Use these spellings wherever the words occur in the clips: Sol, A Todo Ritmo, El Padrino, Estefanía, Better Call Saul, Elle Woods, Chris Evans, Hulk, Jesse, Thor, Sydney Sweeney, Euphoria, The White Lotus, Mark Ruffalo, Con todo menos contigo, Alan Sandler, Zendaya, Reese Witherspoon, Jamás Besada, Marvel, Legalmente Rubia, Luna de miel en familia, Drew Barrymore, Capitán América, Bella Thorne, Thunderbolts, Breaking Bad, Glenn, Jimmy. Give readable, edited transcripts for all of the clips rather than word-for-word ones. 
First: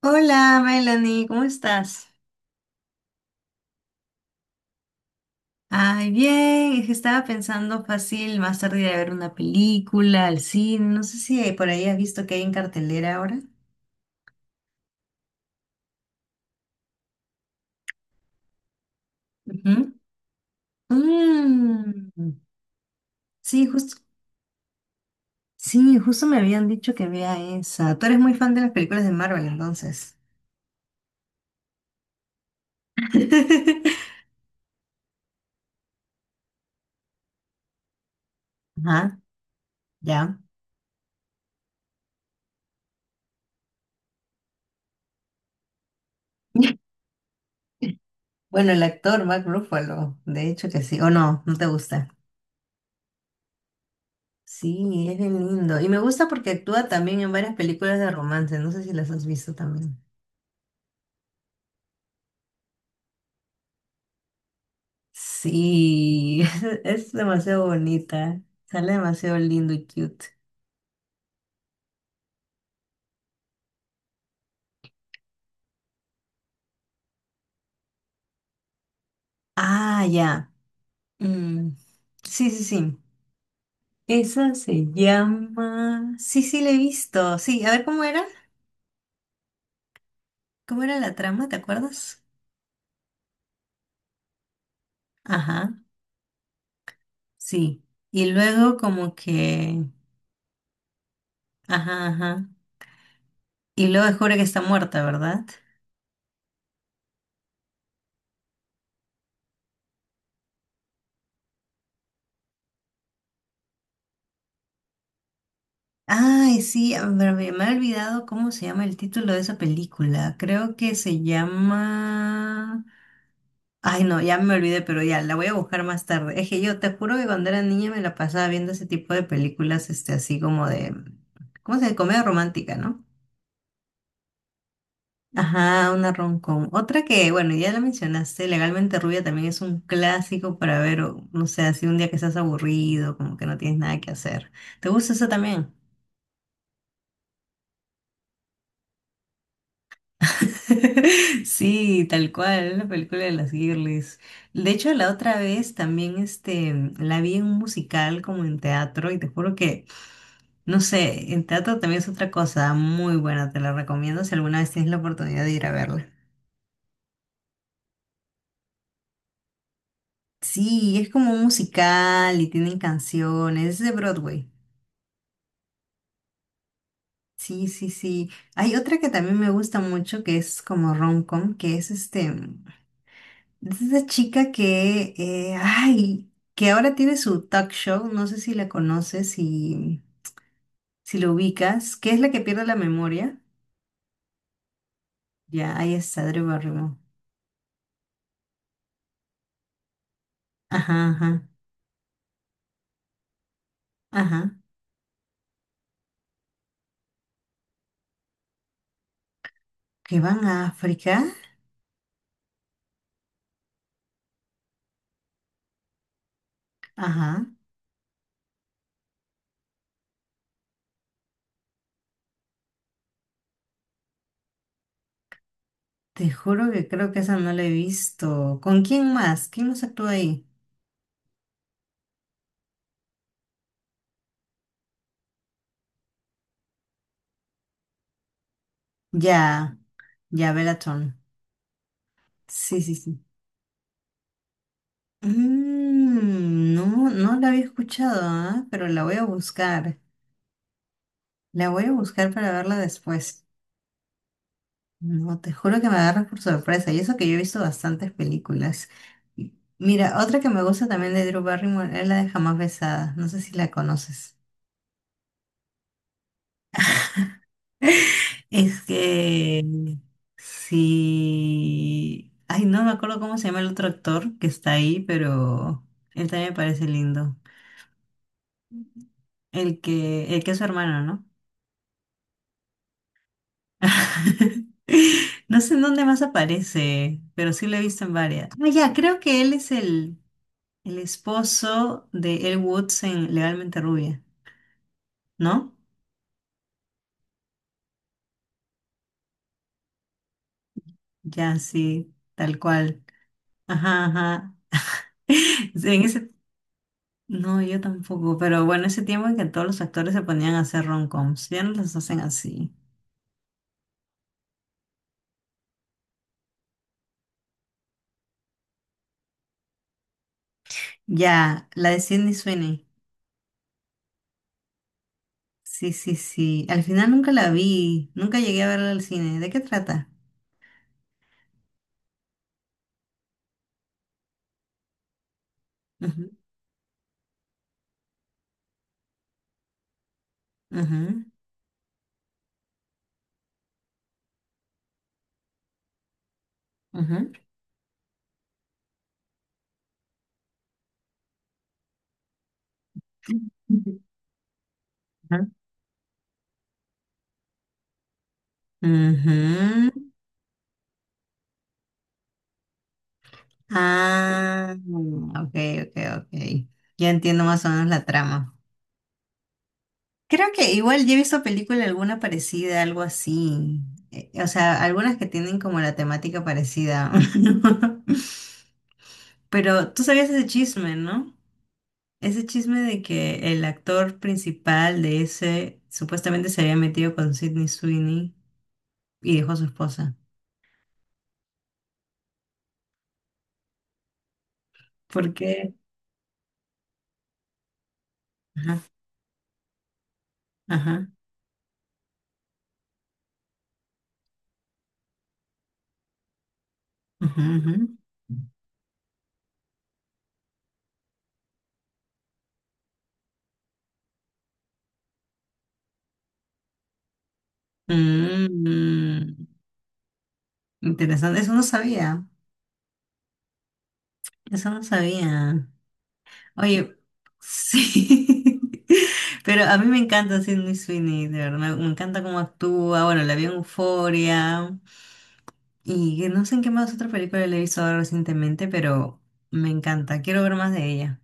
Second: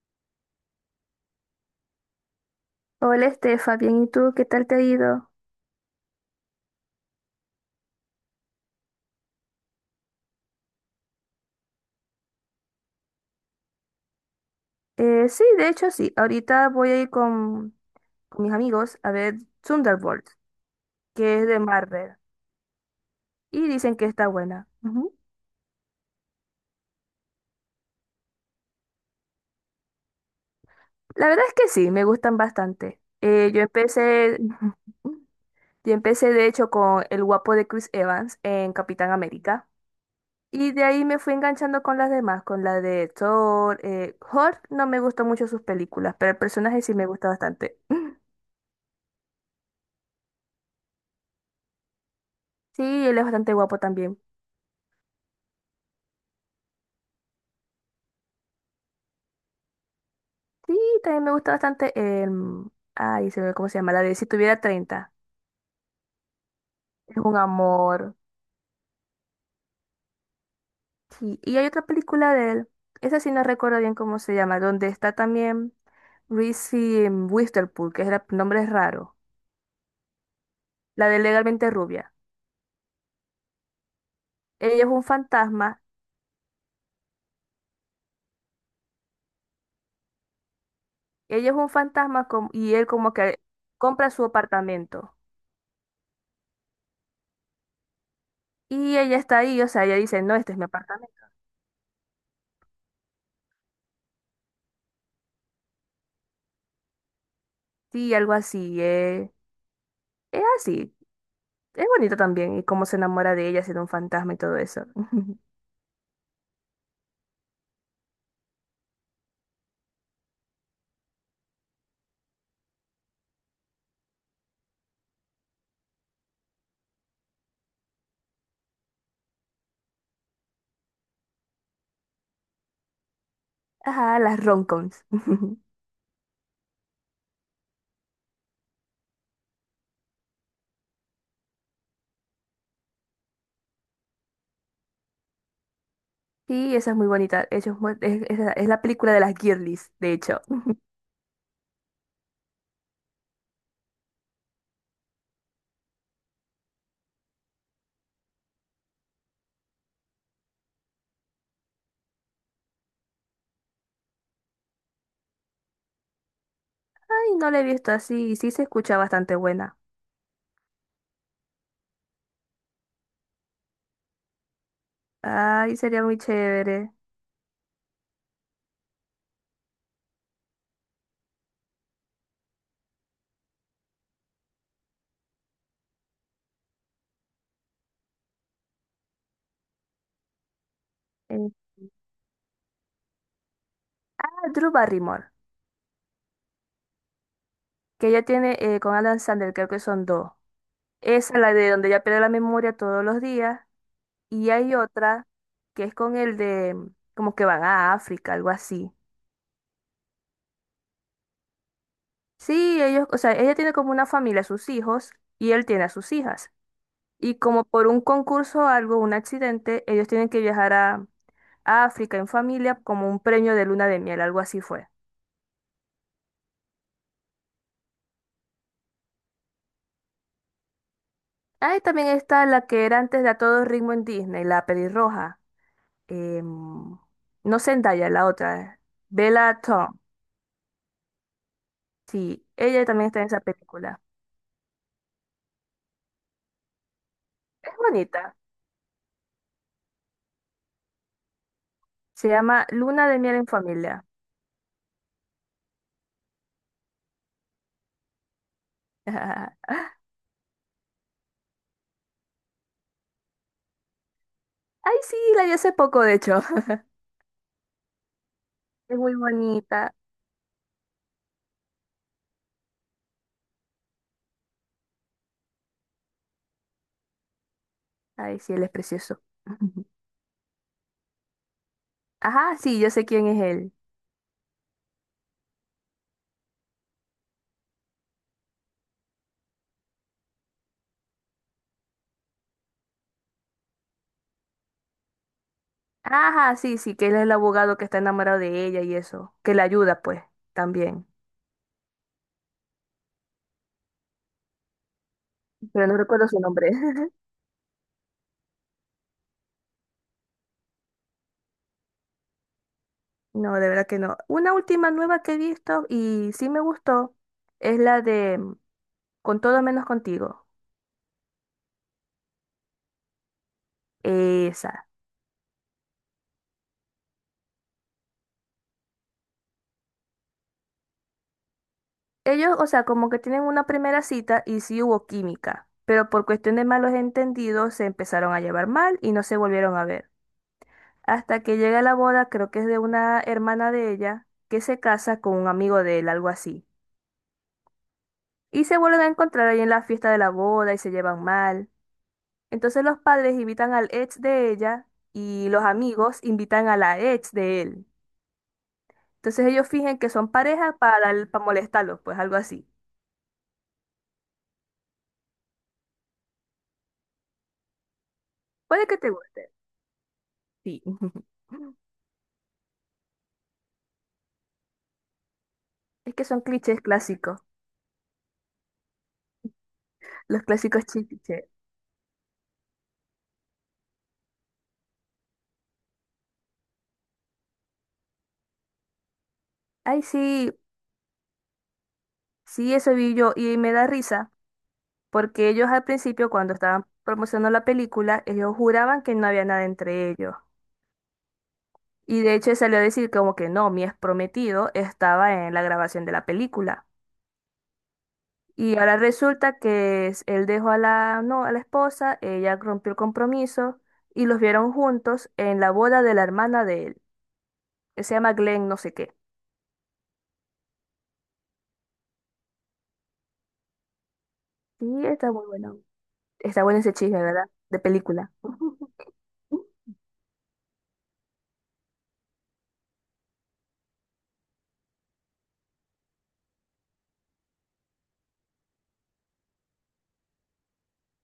Hola, Melanie, ¿cómo estás? Hola Estefa, bien, ¿y tú qué tal te ha ido? Ay, bien, es que estaba pensando fácil más tarde ir a ver una película, al cine, no sé si por ahí has visto que hay en cartelera ahora. Sí, de hecho sí, ahorita voy a ir con mis amigos a ver Ujú. Thunderbolts, que es de Mm, Marvel, y sí, justo, dicen que está buena. Ujú. sí, justo me habían dicho que vea esa. Tú eres muy fan de las películas de Marvel, entonces. La verdad es que sí, me gustan bastante. Yo empecé de hecho con el guapo de Chris Evans en Capitán Ajá, América, ya. y de ahí me fui enganchando con las demás, con la de Thor, Hulk, no me gustó mucho sus películas, pero el personaje sí me gusta bastante. Bueno, el actor Mark Ruffalo, de hecho que sí, o no, no te gusta. Sí, él es bastante guapo también. Sí, es bien lindo. Y me gusta porque actúa también en varias películas de romance. No sé si las has visto también. Sí, también me gusta bastante. em, Ay, se ve cómo se llama, la de Si tuviera 30. Sí, es Es un demasiado amor. bonita. Sale demasiado lindo y cute. Sí, y hay otra película de él. Esa sí no recuerdo bien cómo se llama, donde está también Reese Witherspoon, que es el nombre es raro. Ah, ya. La de Legalmente Mm, Rubia. sí, sí, sí. Esa Ella se es un fantasma. llama... Sí, sí, la he visto. Sí, a ver cómo era. ¿Cómo era la trama? Ella ¿Te es un acuerdas? fantasma y él como que compra su apartamento. Ajá, sí. Y luego Y como ella está ahí, o que... sea, ella dice, no, este es mi apartamento. Ajá, ajá. Y luego descubre que está muerta, ¿verdad? Sí, algo así. Es así. Es bonito también, y cómo se enamora de ella siendo un fantasma y todo eso. Ay, sí, a ver, me he olvidado cómo se llama el título de esa película. Creo que se llama... Ay, no, ya me olvidé, pero ya, la voy a buscar más tarde. Es que yo te juro que cuando era niña me la pasaba viendo ese tipo de películas, este, así como de... ¿Cómo se dice? Comedia romántica, ¿no? Ajá, las romcoms. Ajá, una rom-com. Otra que, bueno, ya la mencionaste, Legalmente Rubia también es un clásico para ver, o, no sé, así un día que estás aburrido, como que no tienes nada que hacer. ¿Te gusta eso también? Sí, esa es muy bonita. Eso es, es la película de las girlies, de hecho. Sí, tal cual, la película de las girlies. De hecho, la otra vez también este, la vi en un musical como en teatro y te juro que, no sé, en teatro también es otra cosa muy buena, te la recomiendo si alguna vez tienes la oportunidad de ir a verla. Ay, no la he visto así, y sí se escucha bastante buena. Sí, es como un musical y tienen canciones, es de Broadway. Ay, sería muy chévere. Sí, sí, sí. Hay otra que también me gusta mucho que es como rom-com, que es este, es esa chica que, ay, que ahora tiene su talk show, no sé si la conoces, si, si lo Eh, ubicas, que es la que pierde la memoria. ah, Drew Barrymore, Ya, ahí está, Drew Barrymore. que ella tiene con Alan Sandler, creo que son dos. Ajá, Esa es ajá, la de donde ella pierde la memoria todos los días. Y ajá. hay otra que es como que van a África, algo así. Que van a África. Sí, ellos, o sea, ella tiene como una familia, sus hijos, y él tiene a sus hijas. Y Ajá. como por un concurso o algo, un accidente, ellos tienen que viajar a África en familia como un premio de luna de miel, algo así fue. Te juro que creo que esa no la he visto. ¿Con quién más? ¿Quién más actúa ahí? Ahí también está la que era antes de A Todo Ritmo en Disney, la pelirroja. em, no Zendaya, la otra, Bella Ya, Thorne. ya, Belatón. Sí, Sí, ella sí, también está sí. en esa película. Mm, no, no la había Es escuchado, bonita. ah, pero la voy a buscar. La voy a Se buscar para llama verla Luna de miel después. en familia. No, te juro que me agarras por sorpresa, y eso que yo he visto bastantes películas. Y Ay, mira, otra que me gusta también de Drew Barrymore es la de Jamás Besada, no sé si la conoces. sí, la vi hace poco, de hecho. Es Es muy que bonita. sí. Ay, no me acuerdo cómo se llama el otro actor que está ahí, pero él también me parece lindo. Ay, sí, él es precioso. El que, el que es su hermano, ¿no? Ajá, sí, yo sé quién es él. No sé en dónde más aparece, pero sí lo he visto en varias. Ah, ya, creo que él es el. El esposo de Elle Woods en Legalmente Rubia, ¿no? Ajá, sí, sí, que él es el abogado que está enamorado de ella y eso, que la ayuda, pues, también. Ya, sí, tal cual. Ajá, ajá. Pero no En recuerdo ese... su nombre. No, yo tampoco, pero bueno, ese tiempo en que todos los actores se ponían a hacer rom-coms, ya no las hacen así. No, de verdad que no. Una última nueva que he visto y sí me gustó es la de Con todo menos contigo. Ya, la de Sydney Sweeney. Esa. Sí, sí, sí. Al final nunca la vi, nunca llegué a verla al cine. ¿De qué trata? Ellos, o sea, como que tienen una primera cita y sí hubo química, pero por Ujú, cuestión de malos entendidos se empezaron a llevar mal y no se volvieron a ver. ujú, Hasta que llega la boda, creo que es de una hermana de ella, que se casa con un amigo de él, algo así. ujú, Y se vuelven a encontrar ahí en la fiesta de la boda y se llevan mal. Entonces los padres invitan al ex de ella ujú, y los amigos invitan a la ex de él. Entonces ellos fingen que ujú. son pareja para molestarlos, pues algo así. Ah, ok, ok, ok. Ya entiendo más o menos la trama. Puede que te guste. Creo que Sí. igual yo he visto película alguna parecida, algo así. O sea, algunas que tienen como la Es que son temática clichés parecida. clásicos, Pero tú sabías los ese clásicos chisme, ¿no? clichés. Ese chisme de que el actor principal de ese supuestamente se había metido con Sidney Sweeney y dejó a su Ay, esposa. sí, sí, eso vi yo y me da risa ¿Por porque ellos qué? al principio, cuando estaban promocionando la película, ellos Ajá, juraban que no había nada entre ellos. ajá, Y de hecho salió a decir como que no, mi ex prometido estaba en la grabación de la película. ajá, ajá. Y ahora resulta que él dejó no, a la esposa, ella rompió el compromiso y los vieron juntos en la boda de la hermana de él, que se llama Glenn no sé qué. Mm, interesante, eso no sabía. Eso no Sí, está muy sabía. bueno. Está bueno ese Oye, chisme, ¿verdad? De película. sí. Pero a mí me encanta Sydney Sweeney, de verdad. Me encanta cómo actúa. Bueno, la vi en Euphoria. Y que no sé en qué más otra película le he visto ahora recientemente, pero me encanta. Quiero ver más de ella.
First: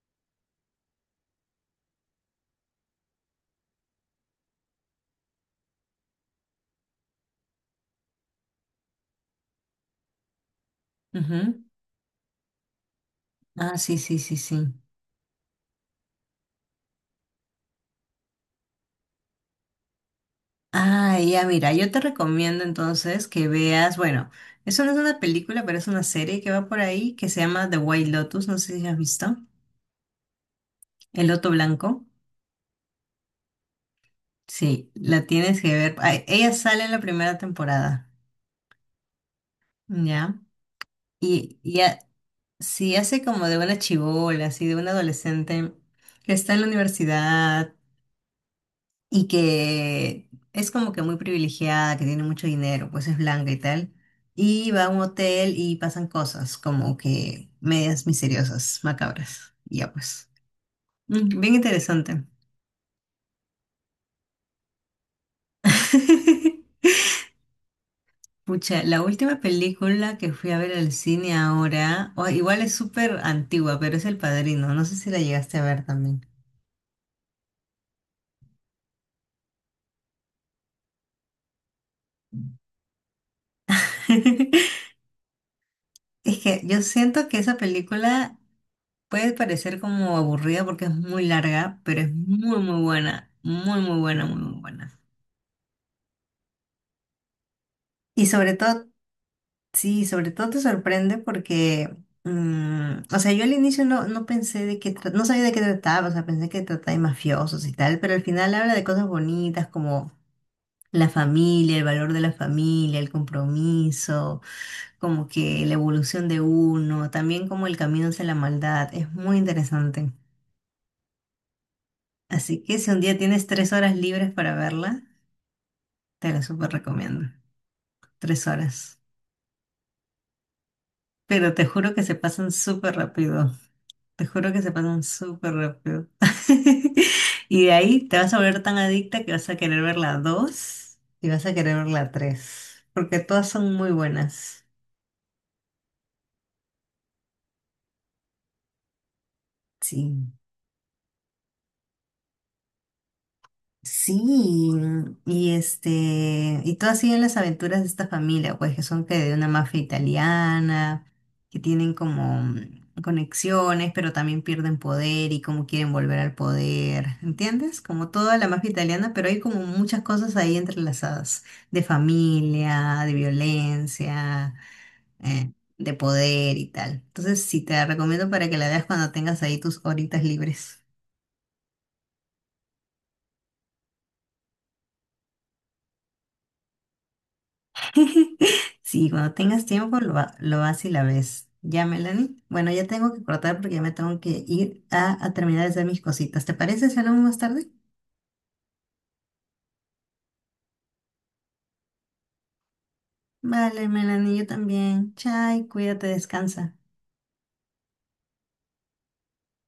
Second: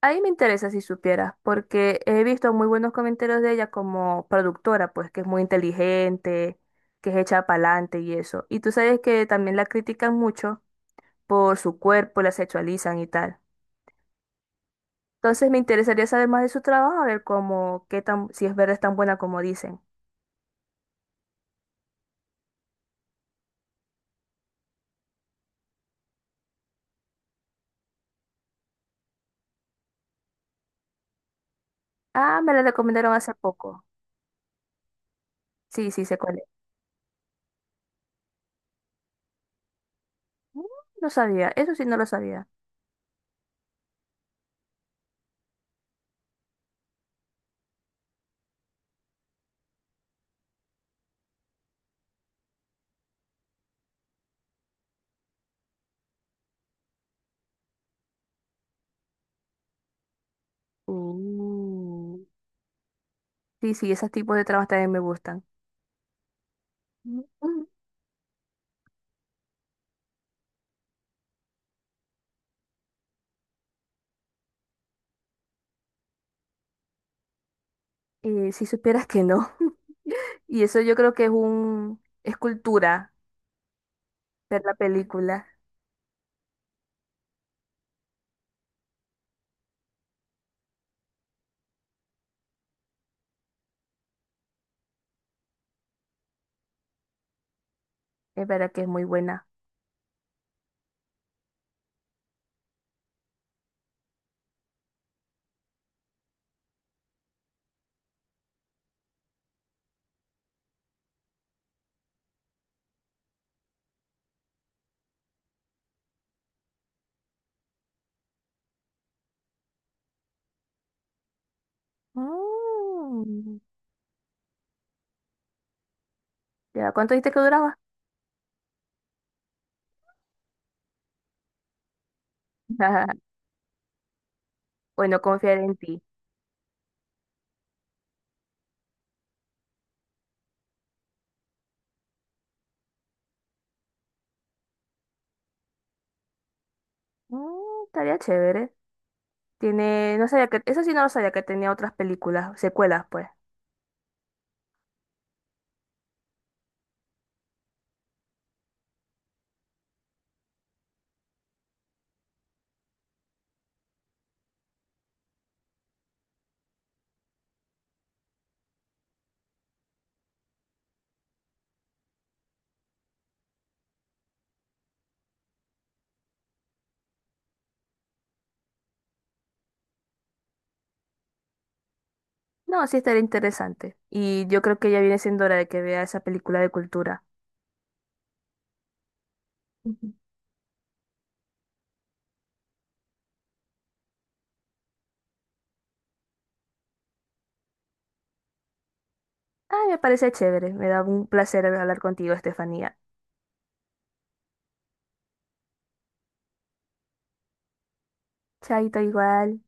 Ahí me interesa si supieras, porque he visto muy buenos comentarios de ella como productora, pues que es muy inteligente, que es hecha para adelante y eso. Y tú sabes que también la critican mucho por Ujú. su cuerpo, la sexualizan y tal. Ah, sí, sí, sí, sí. Entonces me interesaría saber más de su trabajo, a ver cómo, qué tan, si es verdad es tan buena como dicen. Ah, ya, mira, yo te recomiendo entonces que veas, bueno, eso no es una película, pero es una serie que va por ahí que se llama The White Lotus. No sé si has visto. El Loto Blanco. Ah, me la recomendaron hace poco. Sí, la tienes que Sí, ver. sí, sé Ay, cuál es. ella sale en la primera temporada, ¿ya? Mm, no sabía, Y, eso y sí no ha- lo sabía. sí hace como de una chibola, así de una adolescente que está en la universidad y que es como que muy privilegiada, que tiene mucho dinero, pues es blanca y tal. Y va a un hotel y pasan cosas como que medias misteriosas, macabras. Y ya pues. Mm, bien Uh. interesante. Sí, sí, esos tipos de trabajos también me gustan. Mm, mm. Pucha, la última película que fui a ver al cine ahora, o- igual es súper antigua, pero es El Padrino. No sé si la llegaste a ver también. Si supieras que no. Y eso yo creo que es es cultura ver la película. Es que yo siento que esa película puede parecer como aburrida porque es muy larga, pero es muy, muy buena. Muy, muy buena, muy, muy buena. Y Es sobre verdad que todo, es muy buena. sí, sobre todo te sorprende porque, o sea, yo al inicio no, no pensé de qué, no sabía de qué trataba, o sea, pensé que trataba de mafiosos y tal, pero al final habla de cosas bonitas como la familia, el valor de la familia, el compromiso, como que la evolución de uno, también como el camino hacia la maldad, es muy interesante. Así que si un día tienes Mm. 3 horas libres para verla, te la súper ¿Ya cuánto recomiendo. dijiste que duraba? 3 horas. Pero te juro que se pasan súper Ajá. rápido. Te juro que se pasan Bueno, súper confiar en ti. rápido. Y de ahí te vas a volver tan adicta que vas a querer ver la dos y vas a querer ver la tres. Porque todas son muy buenas. Mm, estaría chévere. Tiene, no Sí. sabía eso sí no lo sabía que tenía otras películas, secuelas, pues. Sí, y este, y todo así en las aventuras de esta familia, pues que son que de una mafia italiana, que tienen como conexiones, pero también pierden poder y cómo quieren volver al poder, ¿entiendes? Como toda la mafia italiana, pero hay como muchas cosas ahí entrelazadas, de familia, de violencia, eh, de poder y tal. Entonces, sí, te la recomiendo para que la veas cuando tengas ahí tus horitas libres. No, sí estaría interesante. Y yo creo que ya viene siendo hora de que vea esa película de cultura. Sí, cuando tengas tiempo Ujú. lo, lo vas y la ves. Ya, Melanie. Bueno, ya tengo que cortar porque ya me tengo que ir a terminar de hacer mis cositas. ¿Te parece si hablamos más tarde? Ay, me parece chévere. Me da un placer hablar contigo, Estefanía. Vale, Melanie, yo también. Chai, cuídate, descansa. Chaito igual.